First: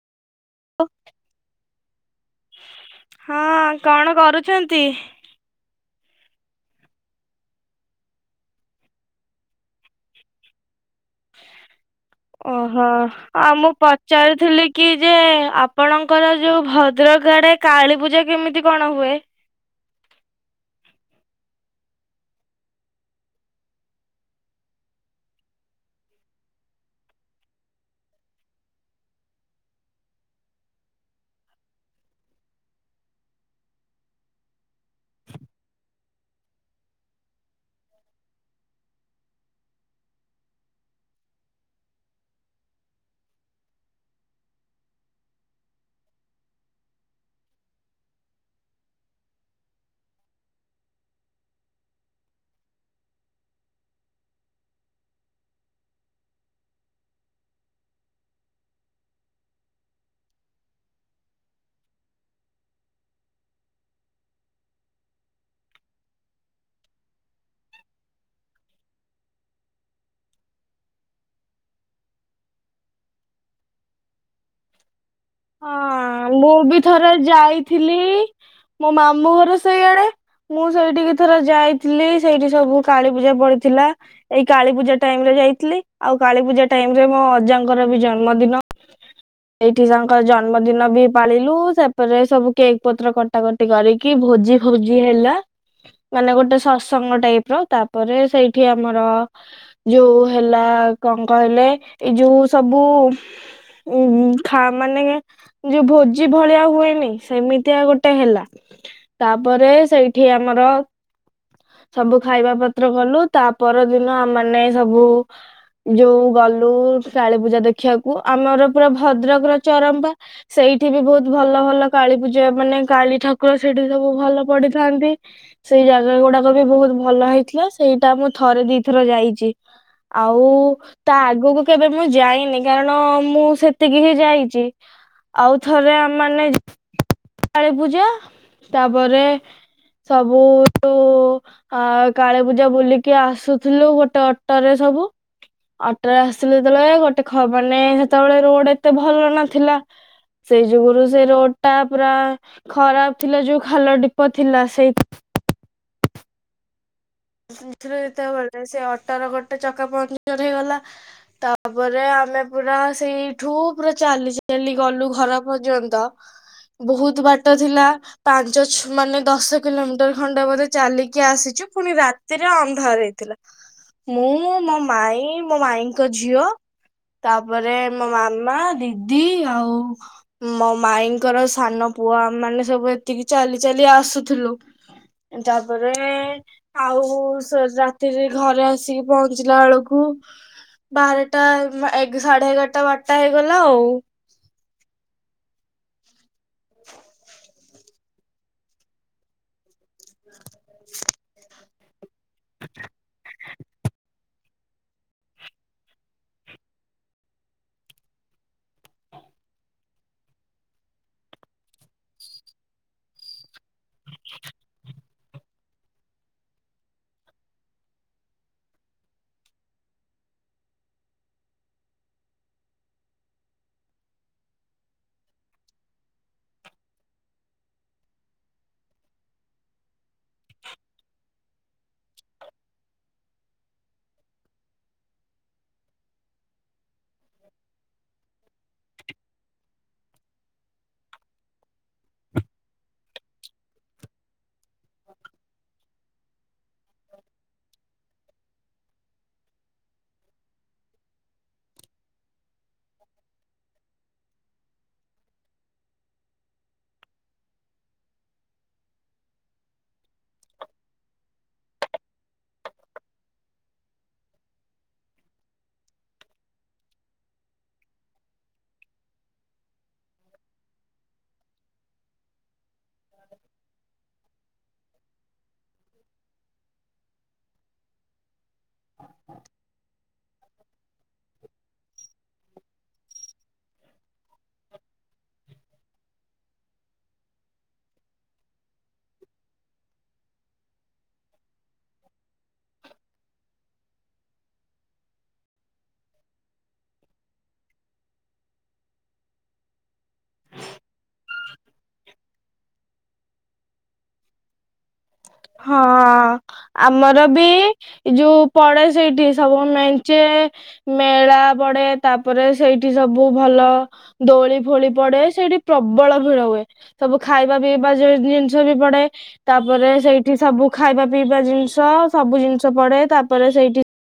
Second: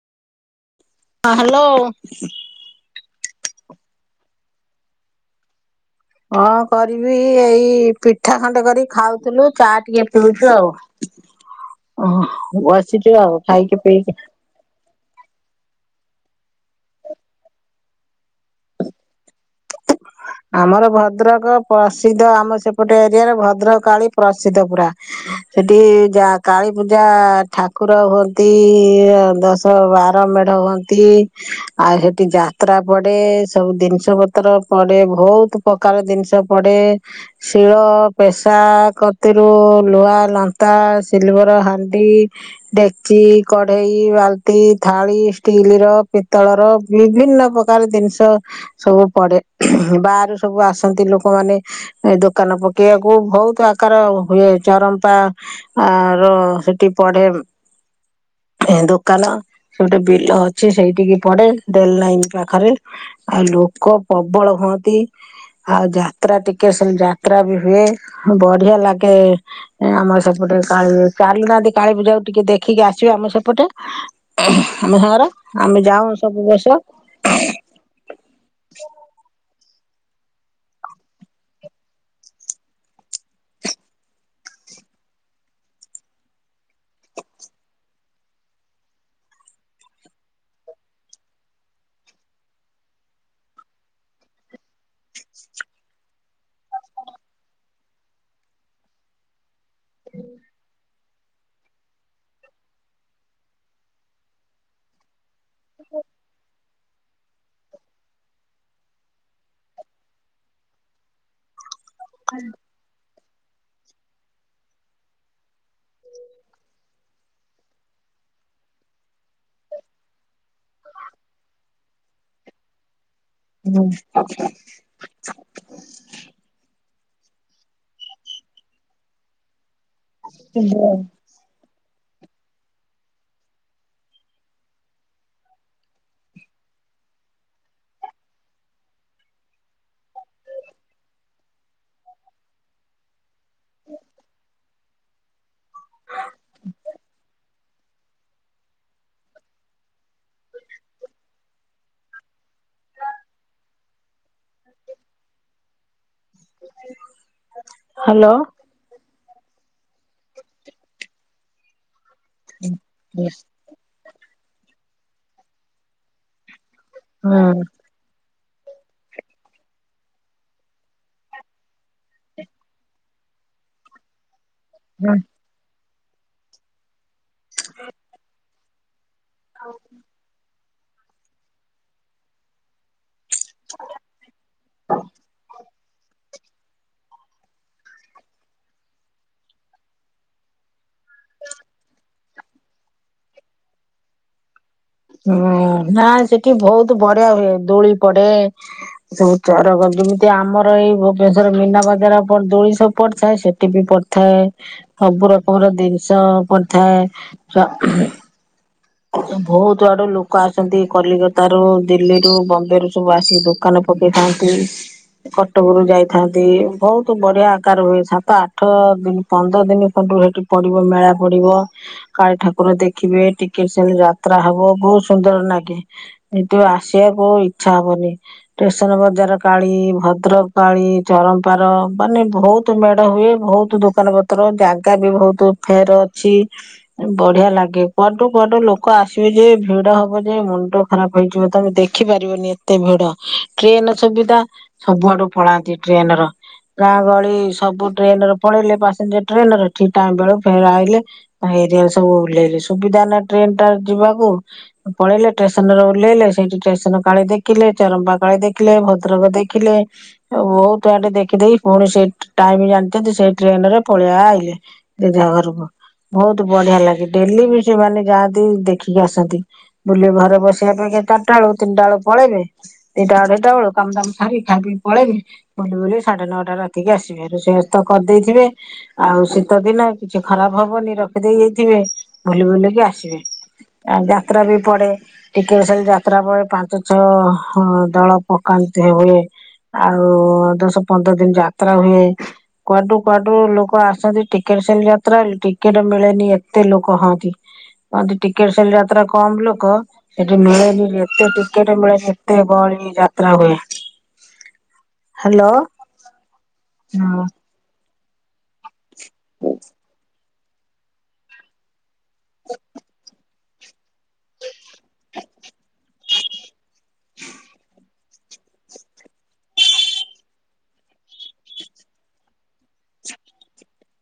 [inaudible] ହଁ ହାଲୋ। ହଁ କଣ କରୁଚନ୍ତି? କଣ କରିବି, ଏଇ ପିଠା ଖଣ୍ଡେ କରି ଖାଉଥିଲୁ ଚା ଟିକେ ପିଉଚୁ ଆଉ। [inaudible] ଓହୋ, ବସିଛୁ ଆଉ ମୁଁ ଖାଇକି ପିଇକି। ପଚାରୁଥିଲି କି ଯେ ଆପଣଙ୍କର ଯୋଉ ଭଦ୍ରକ ଆଡେ କାଳୀ ପୂଜା କେମିତି କଣ ହୁଏ? ଆମର ଭଦ୍ରକ ପ୍ରସିଦ୍ଧ ଆମ ସେପଟେ ଏରିଆରେ ଭଦ୍ରକ କାଳୀ ପ୍ରସିଦ୍ଧ ପୁରା। ସେଠି ଯା କାଳୀପୂଜା ଠାକୁର ହୁଅନ୍ତି ଦ ସ ବାର ମେଢ ହୁଅନ୍ତି, ଆଉ ସେଠି ଯାତ୍ରା ପଡେ ସବୁ ଦିନିଷ ପ ତ୍ର ପଡେ ଭଉତ୍ ପକାର ଦିନିଷ ପଡେ। ଶିଳ, ପେସା କତିରୁ ଲୁହା ଲନ୍ତା, ସିଲଭର ହାଣ୍ଡି ଡେକ୍ଚି, କଢେଇ, ବାଲ୍ତି, ଥାଳି, ଷ୍ଟିଲର, ପିତଳର ବିଭିନ୍ନ ପକାର ଦିନିଷ ସବୁ ପଡେ, ବାହାରୁ ସବୁ ଆସନ୍ତି ଲୋକମାନେ ଏ ଦୋକାନ ପକେଇଆକୁ, ଭଉତ୍ ଆକାର ହୁଏ ଚରମ୍ପା ଆର ସେଠି ପଡେ ଦୋକାନ। ସେ ଗୋଟେ ବିଲ ଅଛି ସେଇଟିକି ପଡେ [unintelligible] ନାଇନ୍ ପାଖରେ। ଆଉ ଲୋକ ପବଳ ହୁଅ ନ୍ତି ଆଉ ଯାତ୍ରା ଟିକେଟ୍ ସେଲ୍ ଯାତ୍ରା ବି ହୁଏ ବଢିଆ ଲାଗେ। ଆମର ସେପଟେ କାଳୀ ଚାଲୁ ନାହାନ୍ତି କାଳୀ ପୂଜାକୁ ଟିକେ ଦେଖିକି ଆସିବେ ଆମ ସେପଟେ। ଆମ ସାଙ୍ଗରେ ଆମେ ଯାଉଁ ସବୁ ବର୍ଷ। ଥିଲି ମୋ ମାମୁଁଘର ସେଇଆଡେ। ମୁଁ ସେଇଠିକି ଥରେ ଯାଇଥିଲି, ସେଇଠି ସବୁ କାଳୀପୂଜା ପଡିଥିଲା। ଏଇ କାଳୀପୂଜା ଟାଇମ୍ ରେ ଯାଇଥିଲି, ଆଉ କାଳୀପୂଜା ଟାଇମ୍ ରେ ବି ମୋ ଅଜାଙ୍କର ବି ଜନ୍ମଦିନ। ଏଇଠି ତା ଙ୍କ ଜନ୍ମଦିନ ବି ପାଳିଲୁ, ସେପରେ ସବୁ କେକ୍ ପତ୍ର କଟାକଟି କରିକି ଭୋଜି ଭୋଜି ହେଲା ମାନେ ଗୋଟେ ସତ୍ସଙ୍ଗ ଟାଇପ୍ର, ତାପରେ ସେଇଠି ଆମର ଯୋଉ ହେଲା କଣ କହିଲେ, ଏଇ ଯୋଉ ସବୁ ଉ-ଉ-ଖା ମାନେ ଯୋଉ ଭୋଜି ଭଳିଆ ହୁଏନି, ସେମିତିଆ ଗୋଟେ ହେଲା। ତାପରେ ସେଇଠି ଆମର ସବୁ ଖାଇବା ପ ତ୍ର କଲୁ ତା ପରଦିନ ଆମମାନେ ସବୁ ଯୋଉ ଗଲୁ କାଳୀ ପୂଜା ଦେଖିବାକୁ ଆମର ପୁରା ଭଦ୍ରକ ର ଚରମ୍ପା ସେଇଠି ବି ବହୁତ ଭଲ ଭଲ କାଳୀ ପୂଜା ମାନେ କାଳୀ ଠା କୁର ସେଇଠି ସବୁ ଭଲ ପଡ଼ିଥାନ୍ତି। ସେଇ ଜାଗା ଗୁଡାକ ବି ବହୁତ ଭଲ ହେଇଥିଲା ସେଇଟା ମୁଁ ଥରେ ଦି ଥର ଯାଇଛି। ଆଉ ତା ଆଗକୁ କେବେ ମୁଁ ଯାଇନି କାରଣ ମୁଁ ସେତିକି ହିଁ ଯାଇ ଛି ଆଉ ଥରେ ଆମେ ମାନେ କାଳୀ ପୂଜା ତାପରେ ସବୁ ଆ କାଳୀ ପୂଜା ବୁଲିକି ଆସୁଥିଲୁ, ଗୋଟେ ଅଟରେ ସବୁ। ଅଟରେ ଆସିଲୁ ଯେତେବେଳେ, ଗୋଟେ ଖବନେ ସେତେବେଳେ ରୋଡ ଏତେ ଭଲ ନଥିଲା। ସେଇ ଯୁଗୁରୁ ସେ ରୋଡ ଟା ପୁରା ଖରାପ ଥିଲା। ଯୋଉ ଖାଲ ଡିପ ଥିଲା, ସେଇ [inaudible] ସେଇଥିରେ ହ୍ୟାଲୋ ଏତେ [inaudible] ସେ ଅଟର ଗୋଟେ ଚକା ପଙ୍କଚର ହେଇଗଲା। ତାପରେ ଆମେ ପୁରା ହୁଁ ସେଇଠୁ ପୁରା ଚାଲି ଚାଲି ଗଲୁ, ଘର ପର୍ଯ୍ୟନ୍ତ। ବହୁତ ବାଟ ଥିଲା। ପାଞ୍ଚ, ଛ- ମାନେ ଦଶ କିଲୋମିଟର ଖଣ୍ଡେ ବୋଧେ ଚାଲିକି ଆସିଛୁ। ପୁଣି ରାତି ରାତି ରେ ଅନ୍ଧାର ହେଇଥିଲା। ମୁଁ, ମୋ ହୁଁ ମାଇଁ, ମୋ ମାଇଁଙ୍କ ଝିଅ ତାପରେ, ମୋ ମାମା, ଦିଦି, ଆଉ ମୋ ମାଇଁ ଙ୍କର ସାନ ପୁଅ, ଆମମାନେ ସବୁ ଏତିକି ଚାଲି ଚାଲି ଆସୁଥିଲୁ। ତା ତାପରେ, ଆଉ ସେ ରାତିରେ ଘରେ ଆସିକି ପହଞ୍ଚିଲା ବେଳକୁ ବାରଟା, ଏ-ସାଢେ ଏଗାରଟା, ବାରଟା ହେଇଗଲା ଆଉ। ହୁଁ। ନା, ସେଠି ବହୁତ ବଢିଆ ହୁଏ। ଦୋଳି ପଡେ। ସବୁ ଚର କରଦବୁ। ଏ ଆମର ଏଇ ଭୁବନେଶ୍ୱର ମୀନା ବଜାର ପ ଦୋଳି ସବୁ ପଡିଥାଏ, ସେଠି ବି ପଡିଥାଏ। ସବୁ ରକମ ର ଜିନିଷ ପଡିଥାଏ। ବହୁତ ଆଡୁ ଲୋକ ଆସନ୍ତି। କଲିକତା ରୁ, ଦିଲ୍ଲୀରୁୁ, ବମ୍ବେ ରୁ ସବୁ ଆସି ଦୋକା ଦୋକାନ ପକେଇଥାନ୍ତି। କଟକରୁ ଯାଇଥାନ୍ତି। ବହୁତ ବଢିଆ ଆକାର ହୁଏ। ସାତ, ଆଠ ଦିନ ପନ୍ଦର ଦିନ ଖଣ୍ଡୁ ସେଠି ପଡିବ ମେଳା ପଡିବ। କାଳୀ ଠାକୁର ଦେଖିବେ, ଟିକେ କିନ ସେନ ଯାତ୍ରା ହବ, ବହୁତ ସୁନ୍ଦର ନାଗେ। କିନ୍ତୁ ଆସିବାକୁ ଇଚ୍ଛା ହବନି। ଷ୍ଟେସନ ବଜାର କାଳୀ, ଭଦ୍ରକ କାଳୀ, ଚରମପାର ମାନେ ବହୁତ ବହୁତ ମେଢ ହୁଏ। ବହୁତ ଦୋକାନ ପତ୍ର, ଜାଗା ବି ବହୁତ ଫେର ଅଛି। ବଢିଆ ଲାଗେ। କ ସାଡୁ ଲୋକ ଆସିବେ ଯେ, ଭିଡ ହବ ଯେ, ମୁଣ୍ଡ ଖରାପ ହେଇଯିବ। ତମେ ଦେଖିପାରିବନି, ଏ ଏତେ ଭିଡ। ଟ୍ରେନ ସୁବିଧା, ସବୁଆଡୁ ପଳାନ୍ତି ଟ୍ରେନ ର। ଗାଁ ଗହଳି ସବୁ ଟ୍ରେନ୍‌ରେ ପଳେଇଲେ। ପାସେଞ୍ଜର ଟ୍ରେନ୍‌ରେ, ଠିକ୍ ଟାଇମ୍ ବେଳୁ ଫେର ଆଇଲେ। ଏରିଆ ସବୁ ଓହ୍ଲେଇଲେ। ସୁବିଧା ନାହି, ଟ୍ରେନ ଟା ଯିବାକୁ। ପଳେଇଲେ ଷ୍ଟେସନ ରେ ଓହ୍ଲେଇଲେ। ସେଇଠି ଷ୍ଟେସନ କାଳି ଦେଖିଲେ, ଚରମ୍ପା କାଳୀ ଦେଖିଲେ, ଭଦ୍ରକ ଦେଖିଲେ। ବହୁତ ଆଡ଼େ ଦେଖି ଦେଖି, ପୁଣି ସେ ଟାଇମ ଜାଣିଛନ୍ତି, ସେଇ ଟ୍ରେନ୍‌ରେ ପଳେଇ ଆ-ଇଲେ। ଜେଝା ଘରକୁ, ବହୁତ ବଢିଆ ଲାଗେ। ଡେଲି ବି ସେମାନେ ଯାଆନ୍ତି, ଦେଖିକି ଆସନ୍ତି। ବୁଲି ଘରେ ବସିବା ପେକ୍ଷା ଚାରିଟା ବେଳକୁ ତିନିଟା ବେଳୁ ପଳେଇବେ ଦିଟା, ଅଢ଼େଇ ଟା ବେଳୁ କାମ ଦାମ ସାରି, ଖାଇ-ପି ପଳେଇବି ବୁଲି ବୁଲି, ସାଢେ ନଅଟା ରାତିକି ଆସିବି। ରୋଷେଇ ବାସ ତ କରିଦେଇଥିବେ। ଆଉ ଶୀତଦିନ, କିଛି ଖରାପ ହବନି। ରଖିଦେଇ ଯାଇଥିବେ, ବୁଲି ବୁଲିକି ଆସିବେ। ଆଉ ଯାତ୍ରା ବି ପଡେ। ଟିକେଟ୍ ସେଲ୍‌ ଯାତ୍ରା ପ-ପାଞ୍ଚ, ଛଅ ଦଳ ପକାନ୍ତି। ହୁଏ। ଆଉ ଦଶ ପନ୍ଦର ଦିନ ଯାତ୍ରା ହୁଏ। କୁଆଡ଼ୁ କୁଆଡ଼ୁ ଲୋକ ଆସନ୍ତି, ଟିକେଟ ସେଲ ଯାତ୍ରା ବୋଲି ଟିକେଟ ମିଳେନି, ଏତେ ଲୋକ ହ ହନ୍ତି। ଟିକେଟ୍ ସେଲ୍‌ ଯାତ୍ରା କମ୍ ଲୋକ ସେଠି ମିଳେନି, ଏତେ ଟିକେଟ ମିଳେ [unintelligible] ଗହଳି ଯାତ୍ରା ହୁଏ। ହ୍ୟାଲୋ। ହଁ, ଆମର ବି ଏ ଯୋଉ ପଡ଼େ ସେଇଠି ସବୁ ମେଞ୍ଚେ ମେଳା ପଡ଼େ। ତାପରେ, ସେଇଠି ସବୁ ଭଲ ଦୋଳି ଫୋଳି ପଡ଼େ, ସେଇଠି ପ୍ରବଳ ଭିଡ଼ ହୁଏ। ସବୁ ଖାଇବା ପିଇବା ଜିନିଷ ବି ପଡ଼େ। ତା- ତାପରେ ସେଇଠି ସବୁ ଖାଇବା ପିଇବା ଜିନିଷ, ସବୁ ଜିନିଷ ପଡ଼େ, ତାପରେ ସେଇଠି